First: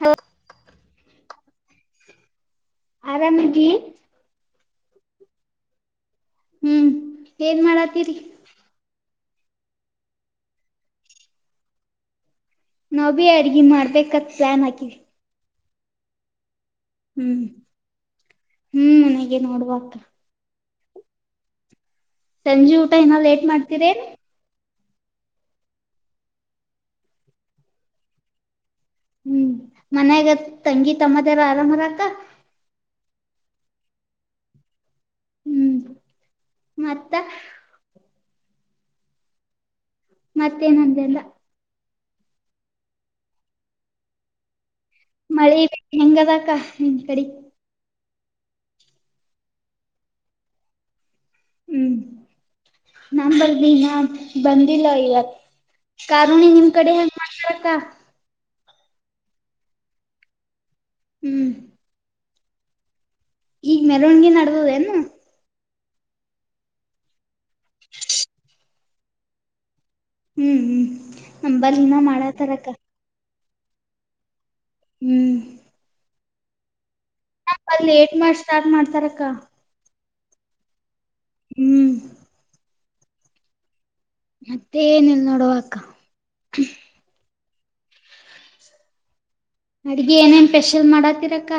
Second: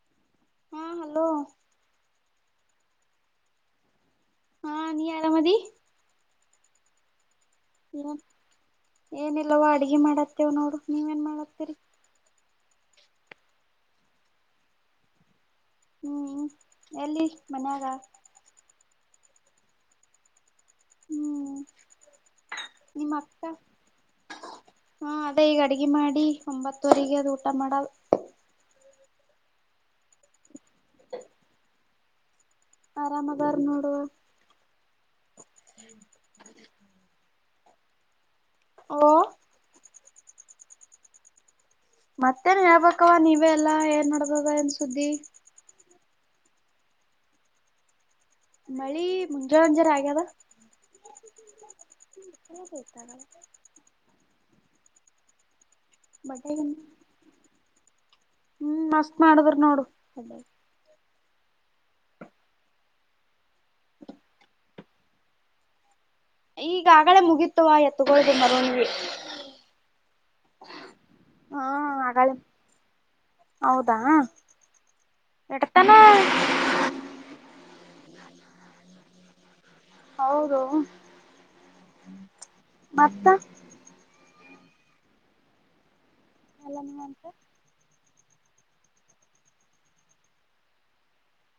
ಹಲ ಹಾ ಹಲೋ ಆರಾಮಾಗಿ ಹಾ ನೀ ಅರ ಮದ ಹ್ಮ್ ಏನ್ ಮಾಡತೀರಿ ಏನಿಲ್ಲವ ಅಡ್ಗೆ ಮಾಡತ್ತೇವ್ ನೋರು ನೀವ ನ್ ಮಾಡತರಿ ನಾವ ಭೀ ಅರ್ಗಿ ಮಾಡ್ಬೇಕತ್ ಸನ್ ಹಾಕಿ ಹ್ಮ್ ಎಲ್ಲಿ ಮನ್ಯಾಗ ಹಾಗೆ ನೋಡ್ಬ ಹ್ಮ್ ಸಂಜೆ ಊಟ ನಿಮ್ಮ ಇನ್ನ ಅಕ್ಕ ಲೇಟ್ ಮಾಡ್ತೀರೇ ಹಾ ಅದೇ ಈಗ ಅಡ್ಗೆ ಮಾಡಿ ಒಂಬತ್ತುವರಿಗೆ ಅದು ಊಟ ಮಾಡಲ್ ಹ್ಮ್ ಮನ್ಯಾಗ ತಂಗಿ ತಮ್ಮದಾರ ಆರಾಮರಕ್ಕ ಆರಾಮದಾರ್ ನೋಡುವ ಹ್ಮ್ ಮತ್ತ ಓ ಮತ್ತೇನಂದಲ್ಲ ಮತ್ತೇನ್ ಹೇಳ್ಬೇಕವ ನೀವೇ ಎಲ್ಲಾ ಏನ್ ನಡಬದ ಏನ್ ಸುದ್ದಿ ಹೆಂಗದಾಕ್ಕ ನಿನ್ ಕಡೆ ಮಳಿ ಮುಜ ಹಂಜರ ಆಗದ ಹ್ಮ್, ನಮ ಬರ್ದಿ ಇನ್ನ ಬಂದಿಲ್ಲ ಇಲ್ಲ, ಕಾರುಣ್ಣಿವಿ ನಿಮ್ ಕಡೆ ಹೆಂಗೆಮಾಡ್ತರಕ್ಕಾ. ಹ್ಮ್, ಮಸ್ತ್ ಮಾಡುದ್ರ ನೋಡು. ಹ್ಮ್, ಈಗ್ ಮೆರವಣಿಗಿ ನಡದದೇನು, ಈಗ ಆಗಲೇ ಮುಗಿತುವ ಎತ್ತುಗೋಳದ ಮೆ ರವಣಿಗೆ. ಹ್ಮ್, ಹ್ಮ್ ನಂಬಲ್ಲಿ ನ್ನ ಆಗಳೇ ಮಾಡಕತರಕ್ಕ. - ಹೌದಾ, ಹ್ಮ್ ಇಟ್ತಾನ!,, ಅಲ್ಲಿ ಲೇಟ್ ಮಾಡಿ ಸ್ಟಾರ್ಟ್ ಮಾಡ್ತಾರಕ್ಕ. ಹೌದು. ಹ್ಮ್, ಮತ್ತಾ,, ಮತ್ತೆ ಏನ್ಇಲ್ ನೋಡುವಕ್ಕ. ಅಲ್ಲ ನ ಅಂತ [unintelligible] ಅಡಿಗೆ ಏನೇನ್ ಸ್ಪೆಷಲ್ ಮಾಡಾತ್ತಿರಕ್ಕ.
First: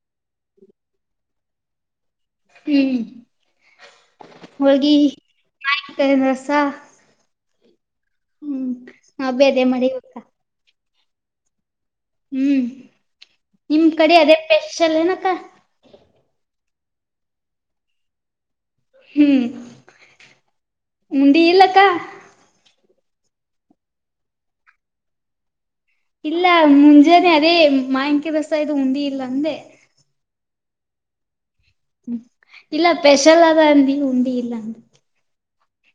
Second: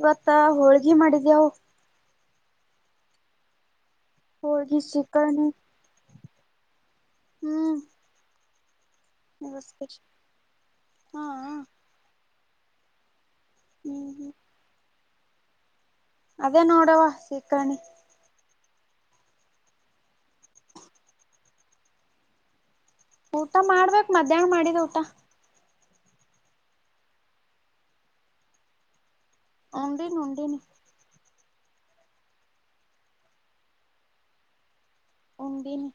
ಇವತ್ತ ಹೋಳ್ಗಿ ಮಾಡಿದ್ಯೇವು. ಹ್ಮ್, ಹೋಳ್ಗಿ ಆತಂ [unintelligible] ದ ರಸ ಹ್ಮ್, ಹಬ್ಬ ಎಲ್ಲಿ [unintelligible] ಬೇರೆ ಮಾಡಿ ಹಾ,, ಹ್ಮ್, ನಿಮ್ ಹ್ಮ್ ಕಡೆ ಹ್ಮ್ ಅದೇ ಸ್ಪೆಷಲ್ ಏನಕ್ಕಾ. ಅದೇ ನೋಡವ ಶೀಕರ್ಣಿ, ಹ್ಮ್, ಊಂಡಿ ಇಲ್ಲಕ್ಕಾ. ಊಟ ಮಾಡ್ಬೇಕ್ ಮಧ್ಯಾಹ್ನ ಮಾಡಿದ ಊಟ. ಇಲ್ಲ ಮುಂಜಾನೆ ಅದೇ ಮಾವಿನಕಾಯಿ ರಸ ಇದು ಉಂಡಿಇಲ್ಲಾತ., ಊಂಡಿನಿ, ಊಂಡಿನಿ ಹ್ಮ, ಇಲ್ಲ ಸ್ಪೆಷಲ್ ಅದ ಅಂದಿ ಊಂಡಿ ಇಲ್ಲ ಅಂದ. ಉಂದಿನ [inaudible]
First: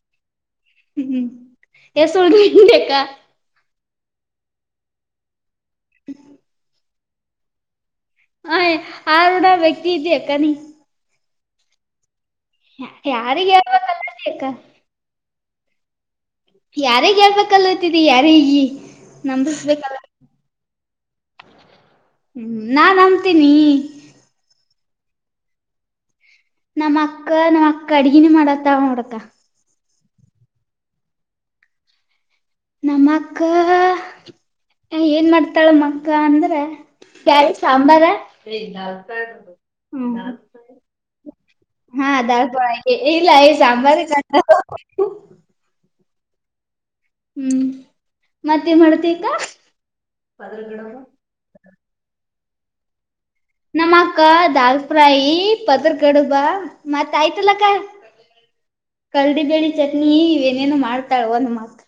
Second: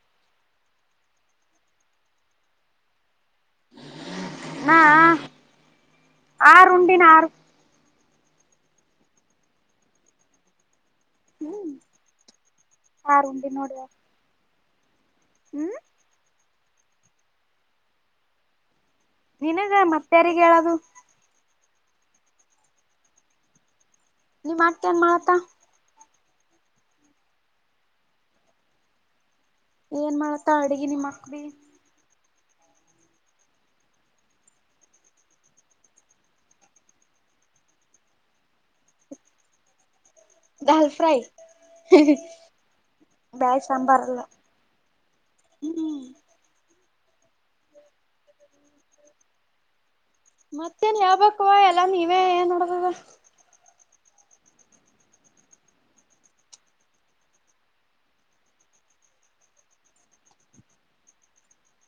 ಹ್ಮ್, ಎಸಕ್ಕ [unintelligible] ಹಾ, ಹಾ ಆರು ಉಂಡಿನ ಆರು ಹ ಆರುಡ ವ್ಯಕ್ತಿ ಇದ್ದ ಅಕ್ಕನ [unintelligible] ಹ್ಮ್ [inaudible] ಆರು ಉಂಡಿನ ಯಾರಿಗೆ ನೋಡುವ ಹಳ್ಬೇಕಲ್ಲಾಕ್ಕಾ, ಹ್ಮ್, ಯಾರಿಗಿ ಹೇಳ್ಬೇಕ ಅನತ್ತಿದಿ ಯಾರಗಿ, ನಿನಗ ಮತ್ತೆ ಯಾರಿಗಿ ಹೇಳದು. ಹ್ಮ, ನಾನ್ಂತೀನಿ,, ನಾಟನ್ ಮಾಡತ್ತಾ [inaudible] ನಮ್ಮ್ ಅಕ್ಕ- ನಮ್ಮ್ ಅಕ್ಕ ಅಡಗಿನಿ ಮಾಡತ್ತಳ ನೋಡಕ್ಕ. ಏನ್ ಮಾಡತ್ತಳ್ ಅಡ್ಗಿ ನಿಮ್ಮಕ್ಕ್ ಬಿ, ನಮ್ಮ ಅಕ್ಕ,,, ಏನ್ ಮಾಡ್ತಾಳ ನಮ್ಮ ಅಕ್ಕ ಅಂದ್ರ,, ಬ್ಯಾಳಿ ಸಾಂಬಾರ, ದಾಲ್ ಟ್ರಾಯ್, ಹಾದಾ ಇಲ್ಲ ಈ ಸಾಂಬಾರ್ [unintelligible] ಹ್ಮ್ ಹ್ಮ್ [inaudible] ಹ್ಮ್, ಮತ್ತೇನ ಮಾಡತಿಕ್ಕ. ಮತ್ತೇನ್ ಹೇಳ್ಬೇಕುವ ಎಲ್ಲ ನೀವೇ ಏನ್ ನೋಡುದಾದ. ನಮ್ಮ ಅಕ್ಕ ದಾಲ್ ಫ್ರಾಯಿ, ಪದರ್ ಗಡುಬಾ ಮತ್ತ ಆಯ್ತಲ್ಲಕ್ಕ. ಕಡ್ಲಿಬೇಳಿ ಚಟ್ನಿ, ಇ ಏನೇನು ಮಾಡ್ತಾಳ ಒಂದ ಮತ್,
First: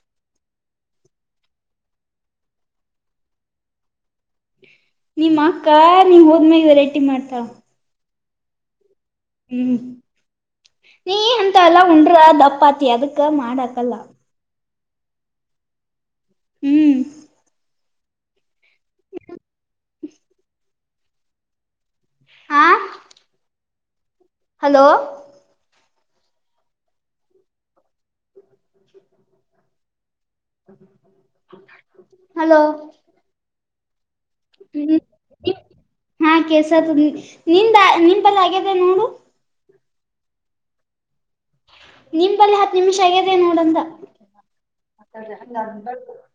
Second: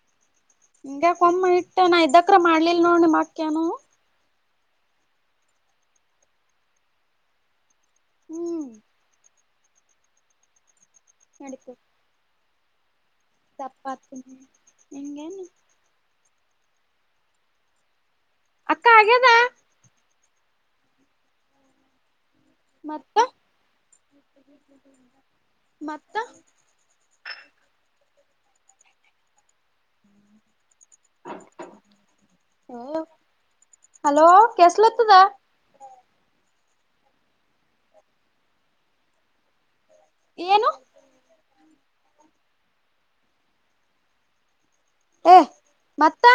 ಹಿಂಗ್ಯಾಕ ಕೊಮ್ಮೆ ಇಟ್ಟ ನಾ ಇದ್ದಕ ಮಾಡ್ಲಿಲ್ ನೋಡ್ ನಿಮ್ಮ ಅಕ್ಕ ಎನು. ನಿಮ್ಮ ಅಕ್ಕ ನೀವ್ ಹೋದ್ಮೇಾಗ ವೆರೈಟಿ ಮಾಡ್ತಾವ ಹ್ಮ್ ಹ್ಮ್ ನೀ ಅಂತ ನಡೀತು ಅಲ್ಲ ಉಂಡ್ರ ದಪಾತಿ ಆಗುತ್ತೆ ಗ ಮಾಡಾಕಲ್ಲ ಹಂಗೇನು ಹ್ಮ್ ಅಕ್ಕ ಹಾಗದ ಹಾ ಮತ್ತ ಹಲೋ ಮತ್ತ ಹಲೋ ಹಲೋ ಹ್ಮ್ ಕೆಸಲತದ ಹಾ ನಿಂದ ನಿಪೆಲ್ಲ ಆಗ್ಯಿದೆ ನೋಡು ಏನು ನಿಮಪಲ್ಲಿ ಹತ್ತು ನಿಮಿಷ ಆಗ್ಯದೆ ನೋಡಂತ ಏ ಮಲ್ಲ ಮತ್ತ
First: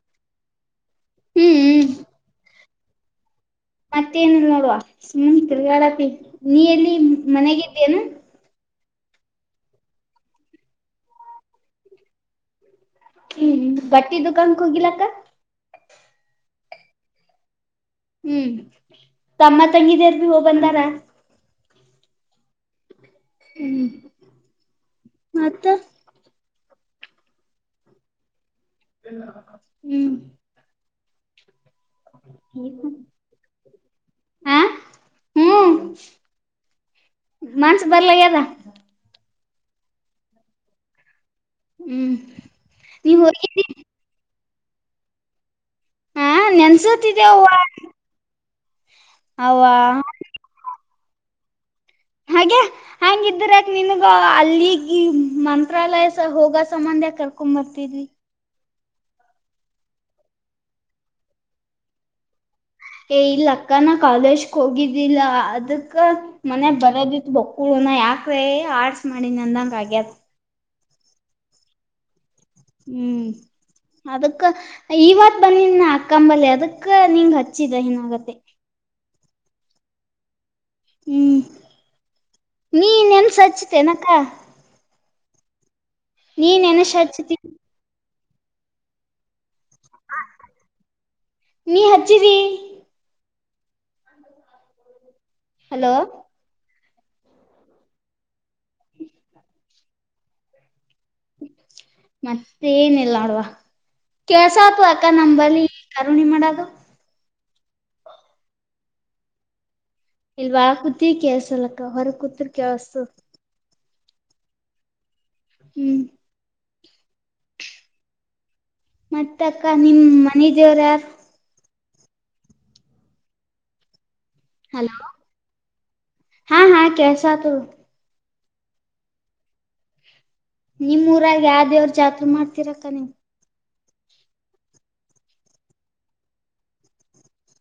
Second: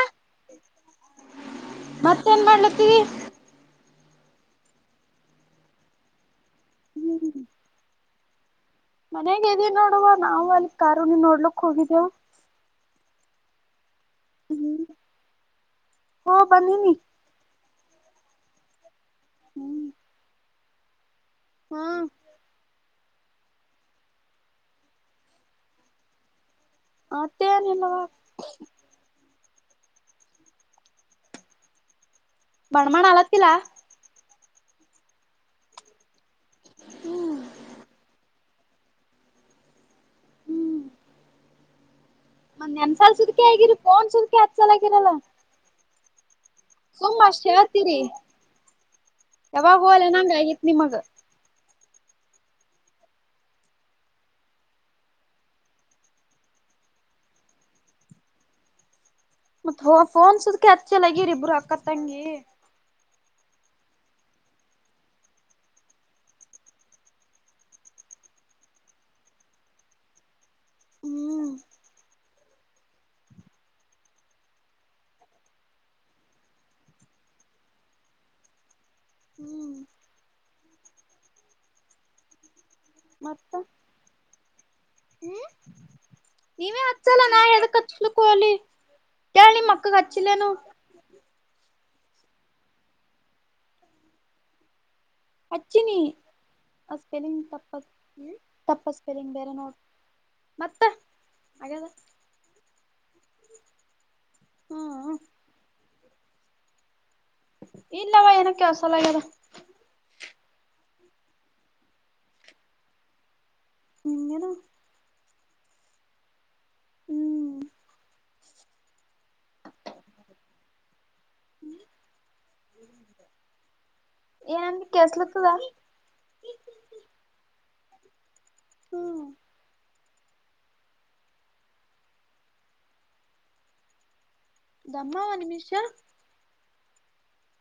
ಮತ್ತೇನ್ ಮಾಡ್ಲತ್ತೀರಿ ಮತ್ತೇನಿಲ್ಲ ನೋಡುವ ಸುಮ್ ತಿರ್ಗಾಡತಿ ನೀ ಎಲ್ಲಿ ಮನೆಗಿದ್ದೇನು ಮನಯಾಗ ಇದದಿ ನೋಡುವ ನಾವವು ಅಲ್ಲಿ ಕಾರುಣಿ ನೋಡ್ಲಕ್ ಹೋಗಿದ್ದೇವ ಹ್ಮ್ ಬಟ್ಟಿ ದುಕಾಕ್ ಹೋಗಿಿಲ್ಲಕ್ಕ ಹ ಪನ್ನಿ ನೀ ಹ್ಮ್ ತಮ್ಮ ತಂಗಿದಿಯಾರ್ ಭ ಹೋಗ ಬಂದಾರ ಹ್ಮ ಹ್ಮ್ ಮತ್ತ ಹ ತಾರಲ್ಲವಾ ಹ್ಮ್ ಬಣಮಣ ಆಲ ತಲ್ಲ ಹ ಹ್ಮ್ ಹ್ಮ್ ಮನ್ಸು ಬರ್ಲ ಯದ ಹ್ಮ್ ಒಂದ್ ಎನ್್ಸಲ್ ನೀವ್ ಸುದ್ಕೆ ಹೋಗಿದ್ದಿ ಆಗಿರಿ ಫೋನ್ ಸುುದ್ಕಿ ಹತ್್ ಸಲ್ ಆಗಿರಲ್ಲಾ ಹ ತುಂಬಾ ಅಷ್ಟ ನೆನ್ಸತಿದೆವ್ವ ಹೇಳ್ತೀರಿ ಅವ್ವ ಯಾವಾಗ ೋಲೆ ನಂಗ ಆಗಿತ್ ನಿಮಗ ಹಾಗೆ ಹಂಗಿದರಕ ನಿನಗ ಅಲ್ಲಿಗೆ ಮಂತ್ರಾಲಯ ಹೋಗ ಸಂಬಂಧ ಎ ಕರ್ಕೊಂಡ್ ಬರ್ತಿದ್ವಿ ಮತ್ತ್ ಫೋನ್ಸದಕ ಹಚ್ಚಲಗಿರಿಬ್ರು ಅಕ್ಕ ತಂಗಿ ಏ ಇಲ್ಲ ಅಕ್ಕನ ಕಾಲೇಜ್ಕ್ ಹೋಗಿದ್ದಿಲ್ಲ ಅದಕ್ಕ ಮನೆ ಬರೋದಿತ್ ಬಕ್ಕಳನ ಯಾಕ್ರೆ ಆರ್ಟ್ಸ್ ಮಾಡಿನ ಅಂದಂಗ ಆಗ್ಯತ್ ಹ್ಮ್ ಹ್ಮ್ ಅದಕ್ಕ ಇವತ್ ಬಂದಿ ಅಕ್ಕಂಬಲ್ಲಿ ಅದಕ್ಕ ನಿಂಗ್ ಹಚ್ಚಿದ ಏನಾಗತ್ತೆ ಹ ಹ್ಮ್ ಹ್ಮ್ ನೀ ನೆನ್ಸ ಮತ್ತ ಹಚ್ಿತೇನಕ್ಕ ಹ್ಮ್ ನೀವೇ ಎನಷ್ಟ ಹಚ್ಚಲ್ಲ ಹಚ್ಚತಿ ನಾ ಎ ಲಿ ಕಿ ಮಕ್ಕ ಕಚ್ಚಿಲ್ಲನು ನೀ ಹಚ್ಚಿರಿ ಹಲೋ ಅಚ್ಚಿನಿ ಸ್ಪೆಲಿಂಗ್ ತಪ್ಪ ತಪ್ಪ ಸ್ಪೆಲಿಂಗ್ ಬೇರೆ ನೋಡ್ ಮತ್ತೆ ಮತ್ತ ಏನಲ್ಲ ನೋಡ್ವಾ ಕೆಲ್ಸ ಆತ ಅಕ್ಕ ಹ್ಮ್ ನಂಬಂಬಳ ಕರುಣಿ ಮಾಡದು ಇಲ್ಲವಾ ಏನಕ್ಕೆಸಲಗದ ಇಲ್ ವಾರ ಕೂತ್ ಕಸಲಕ್ಕ ಹೊರ ಕೂತ್ರ್ ಕೇಳಸ ಇಂಗನ ಹ್ಮ್ ಹ್ಮ್ ಮತ್ತ ಅಕ್ಕ ನಿಮ್ಮ್ ಮನಿ ದೇವರ ಯಾರು ಏನಂದ ಹಲೋ ಕೆಳ್ಸಲತ್ತದ ಹಾ ಹಾ ಕೆಲ್ಸಾತದ ತ ಹ್ಮ್ ನಿಮ್ಮೂಊರಾಗಿ ಯಾವ ದೇವ್ರ ಜಾತ್ರೆ ಮಾಡ್ತಿರಕ್ಕ ನೀವು್ ದಮ್ಮ ಒಂದ್ ನಿಮಿಷಾ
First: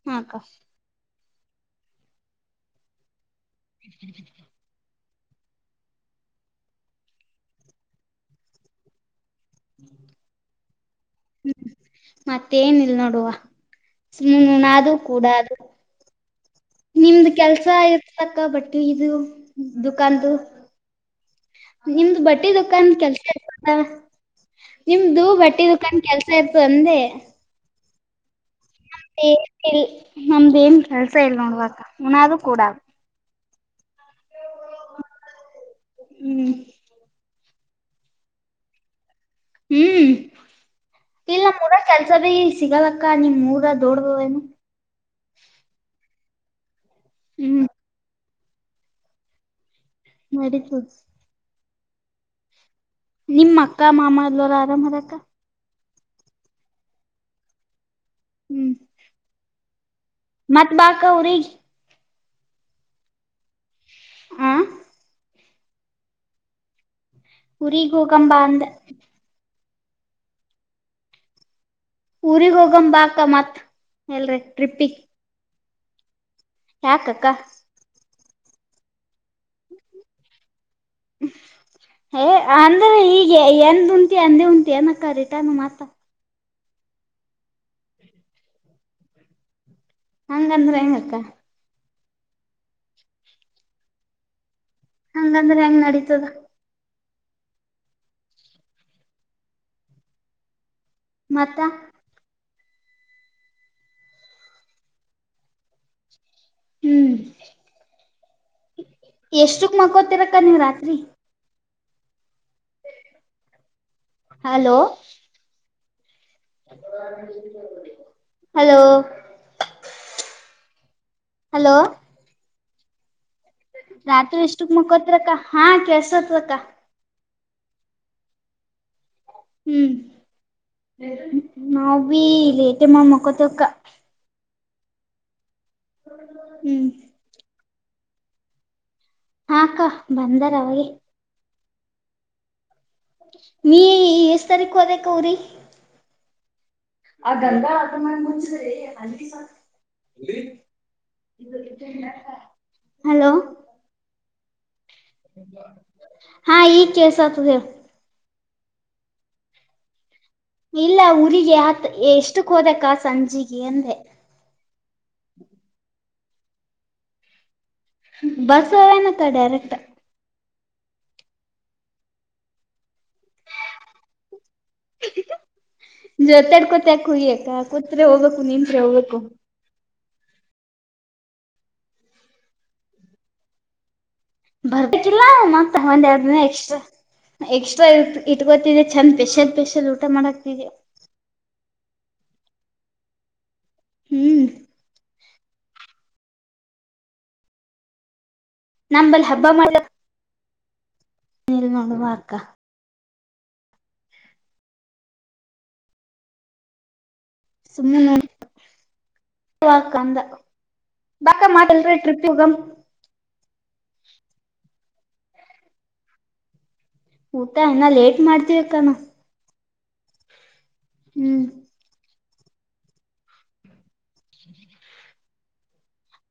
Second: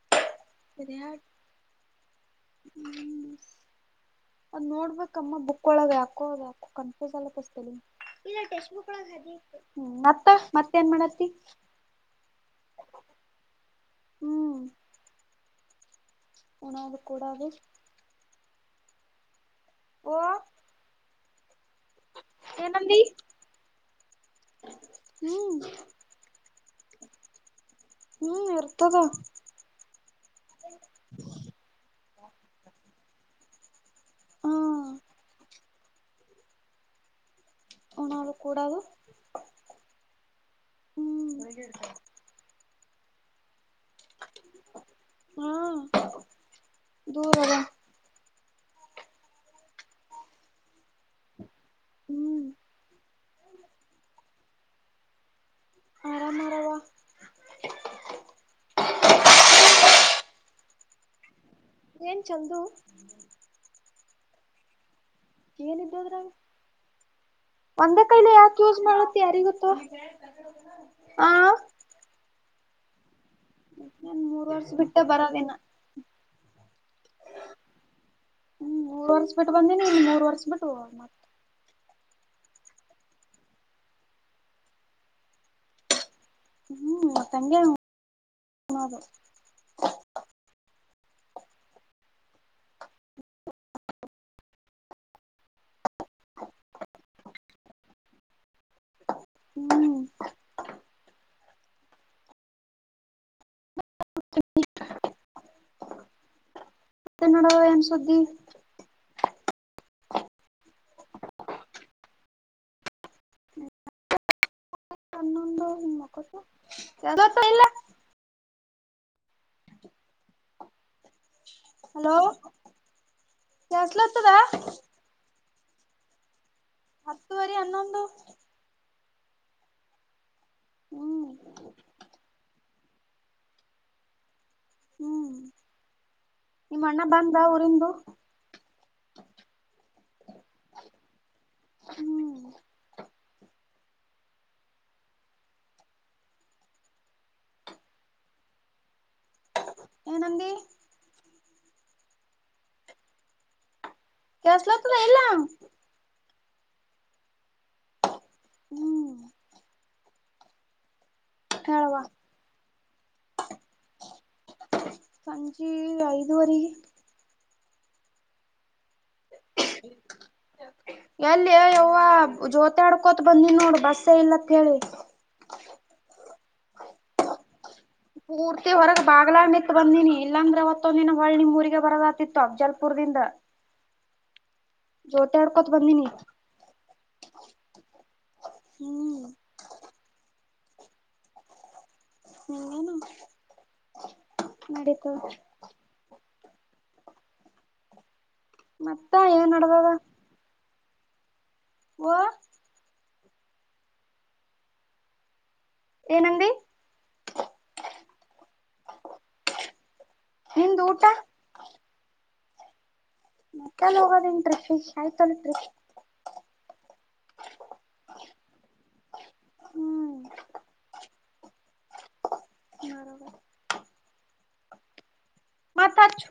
ಹಾಕ್ಕ ಸರಿಯ ಹ್ಮ [unintelligible] ಕಮ್ಮ ಬುಕ್ ಒಳ ಯಾಕೋ ಯಕೋ ಕನ್ಫ್ಯೂಸ್ ಅಲ್ಲಸ್ತ ಬಕ್ ಒ ಹ್ಮ್ ಮತ್ತ ಮತ್ತ ಹ್ಮ್ ಮತ್ತೇನ ಇಲ್ ನೋಡುವ ಹ್ಮ್ ಸುುಣದು ಕೂಡದು ಉಣದು ನಿಮ್ದ ಕೂಡದು ಕೆಲ್ಸ ಇತಕ್ಕ ಬಟ್ಟಿ ಇದು ಓ ದುಕಾನ್್ದ ನಿಮ್ದು ಬಟ್ಟೆ ದದುಕಾನ್ ಏನಂದಿ ಕೆಲ್ಸ ಆತದಾ ನಿಮ್ದು ಹ್ಮ್ ಬಟ್ಟಿ ದುಖಾನ್ ಕೆಲ್ಸ ಇತ್ತು ಅಂದೆ ಹ್ಮ್ ಇರ್ತದ ನಮ್ದನ್ ನಮ್ದೇಏನ್ ಕೆಲ್ಸ ಇಲ್ ನೋಡ್ಬ ಹುನಾದೂ ಕೂಡ ಹಾ ಹ್ಮ್ ಊನಾದು ಕೂಡದು ಹ್ಮ್ ಇಲ್ಲ ಹ್ಮ್ ನಮ್ಮ ರ ಕೆಲ್ಸ ಭೀ ಸಿಗಲಕ್ಕ ನಿಮ್ ಮೂರದ ಹ್ಮ್ ದೂರ ಅದ ಹ್ಮ್ ನಡಿತುದ ತು ಹ್ಮ್ ನಿಮ್ಮ ಅಕ್ಕ ಮಾಮ ಎಲ್ಲರು ಆರಾಮ್ ಅದಕ್ಕ ಆರಾಮರಾವ ಹ್ಮ್ ಮತ್ ಬಾ ಅಕ್ಕ ಉರಿಗ್ ಏನ್ ಚಂದು ಆ ಏನಿದ್ದದ್ರ ಊರಿಗ್ ಒಂದೇ ಕೈಲಿ ಹೋಗಂಬಾ ಯಾಕೆ ಅಂದ ಯೂಸ್ ಮಾಡತ್ತೆ ಯಾರಿಗೊತ್ತ ಹಾ ಊರಿಗ್ ಹೋಗಂಬ ಬಾಕ ಮತ್ತ್ ಎಲ್ರಿ ಮೂರ್ ವರ್ಷ ಟ್ರಿಪ್ಪಿ ಬಿಟ್ಟ ಬರೋದೇನ ಯಾಕಕ್ಕ ಹ್ಮ್ ಮೂರ್ ವರ್ಷ ಬಿಟ್ಟ ಬಂದಿನಿ ನೀ ಮೂರ್ ವರ್ಷ ಬಿಟ್ಟು ಮತ್ತ ಹ್ಮ ಏ ಅಂದ್ರೆ ಈಗ ಎಂದ್ ಉಂಟಿ ಅಂದೇ ಉಂಟಿ ಏನಕ್ಕ ರಿಟನ್ ಮಾತ ಹ್ಮ್ ಮತ್ತ ಹಂಗೆ ಕ್ಕ್ ಹ [inaudible] ಹಂಗಂದ್ರೆ ಹೆಂಗ ನದಿತುದ ಹ್ಮ್ ಮತ ಹ್ಮ್ ಮತ್ತೆ ನೋಡವ ಏನ್ ಸುದ್ದಿ ಎಷ್ಟಕ್ ಮಕ್ಕೋತಿರಕ್ಕ ನೀವ್ ರಾತ್ರಿ ಹಲೋ ಹಮ ಹಲೋ ಹಲೋ ಕೆಲ್ಸಲತ್ತದ ರಾತ್ರಿ ಎಷ್ಟುಕ್ ಮೋಖತ್ಕ್ಕ ಹಾ ಕೆಲ್ಸೋತ್ಕ್ಕ ಹತ್ತುುವರಿ ಹನ್ನೊಂದು ಹ್ಮ್ ಹ್ಮ್ [unintelligible] ನೀ ಟಮ್ಮ ಮಕ್ಕತಿಕ್ಕ [unintelligible] ಹ್ಮ್ ನಿಮ್ಮ ಹ್ಮ್ ಅಣ್ಣ ಬಂದ ಊರಿಂದು ಹಾ ಅಕ್ಕ ಬಂದಾರ ಅವಾಗೆ ಹ್ಮ್ ನೀ ಎಷ್ಟ್ ತಾರೀಕು ಅದೇಕ ಅವ್ರಿ ಆ ಗಂಧ ಆಗಮ ಮುಂಚರಿ [unintelligible] ಏನಂದಿ [unintelligible] ಹಲೋ ಕಸಲ [unintelligible] ಹಾ ಈ ಕೇಳಿಸುತ್ತದೆ [unintelligible] ಹ್ಮ್ [inaudible] ಇಲ್ಲ ಊರಿಗೆ ಹತ್ ಹೇಳವಾ ಎಷ್ಟಕ್ ಹೋದಕ್ಕ ಸಂಜಿಗೆ ಅಂದೆ ಸಂಜಿ [unintelligible] ವರೆ ಬಸ್ [unintelligible] ನತ್ತ ಡೈರೆಕ್ಟ್ ಎಲ್ಲಿ ಯವ್ವ ಜ್ಯೋತ ಆಡ್ಕೋತ ಬಂದನ್ ನೋಡು ಬಸ್ಸ ಇಲ್ಲ [unintelligible] ಜೊತೆಡ್ ಕೋತಾಕ ಹ್ಯಕ ಕೂತ್ರೆೆ ಹೋಗ್ಬೇಕು ಪೂರ್ತಿ ನಿಂತ್ರೇ ಹೊರಗ್ ಹೋಗ್ಬೇಕು ಬಾಗ್ಲಾಗ ನಿತ್ ಬಂದಿನಿ ಇಲ್ಲಾಂದ್ರೆ ಒತ್ತೊಂದ ದಿನ ಹೊ ನಿಮಮ್ಮ ಊರಿಗೆ ಬರೋದ ಆತಿತ್ತು ಜಲ್ಪೂರ್ದಿಂದ ಬರ್ಬೇಕಿಲ್ಲ ಮತ ಒಂದ್ ಬಂದೀನಿ ಎರಡು ದಿನ ಎಕ್ಸ್ಟ್ರಾ ಎಕ್ಸ್ಟ್ರಾ ಇ ಇಟ್ಕೋತಿ ಚೆಂದ ಹ್ಮ್ ಸ್ಪೆಷಲ್ ಸ್ಪೆಷಲ್ ಊಟ ಮಾಡಕ್ತಿದೆ ನಿನಗೆ ಹ್ಮ್ [unintelligible] ನಡಿತದೆ ಮತ್ತ ನಮ್ಮಲ್ ಹಬ್ಬ ಏನ್ ಮಾಡ ನಡದದ [unintelligible] ನೀ ನೋಡು ಓ ಅಕ್ಕ ಏನಂದೀ ಸುಮ್ಮ [unintelligible] ಬಾಕ ನಿಂದ್ ಊಟ [unintelligible] ಮಾತಲ್ ಟ್ರಿಪ್ [unintelligible] [unintelligible] ಮಕಲ್ಲ ಹೋಗೋದನ್ [unintelligible] ಆಯ್ತಲ್ಲ ಟ್ರಿಫ [unintelligible] ಊಟ ಇನ್ನ ಲೇಟ್ ಮಾಡ್ತವಿಕ್ಕಾನ ಹ್ಮ್ [unintelligible] [inaudible] ಮತ್ತೆ ಅಚ್ಚು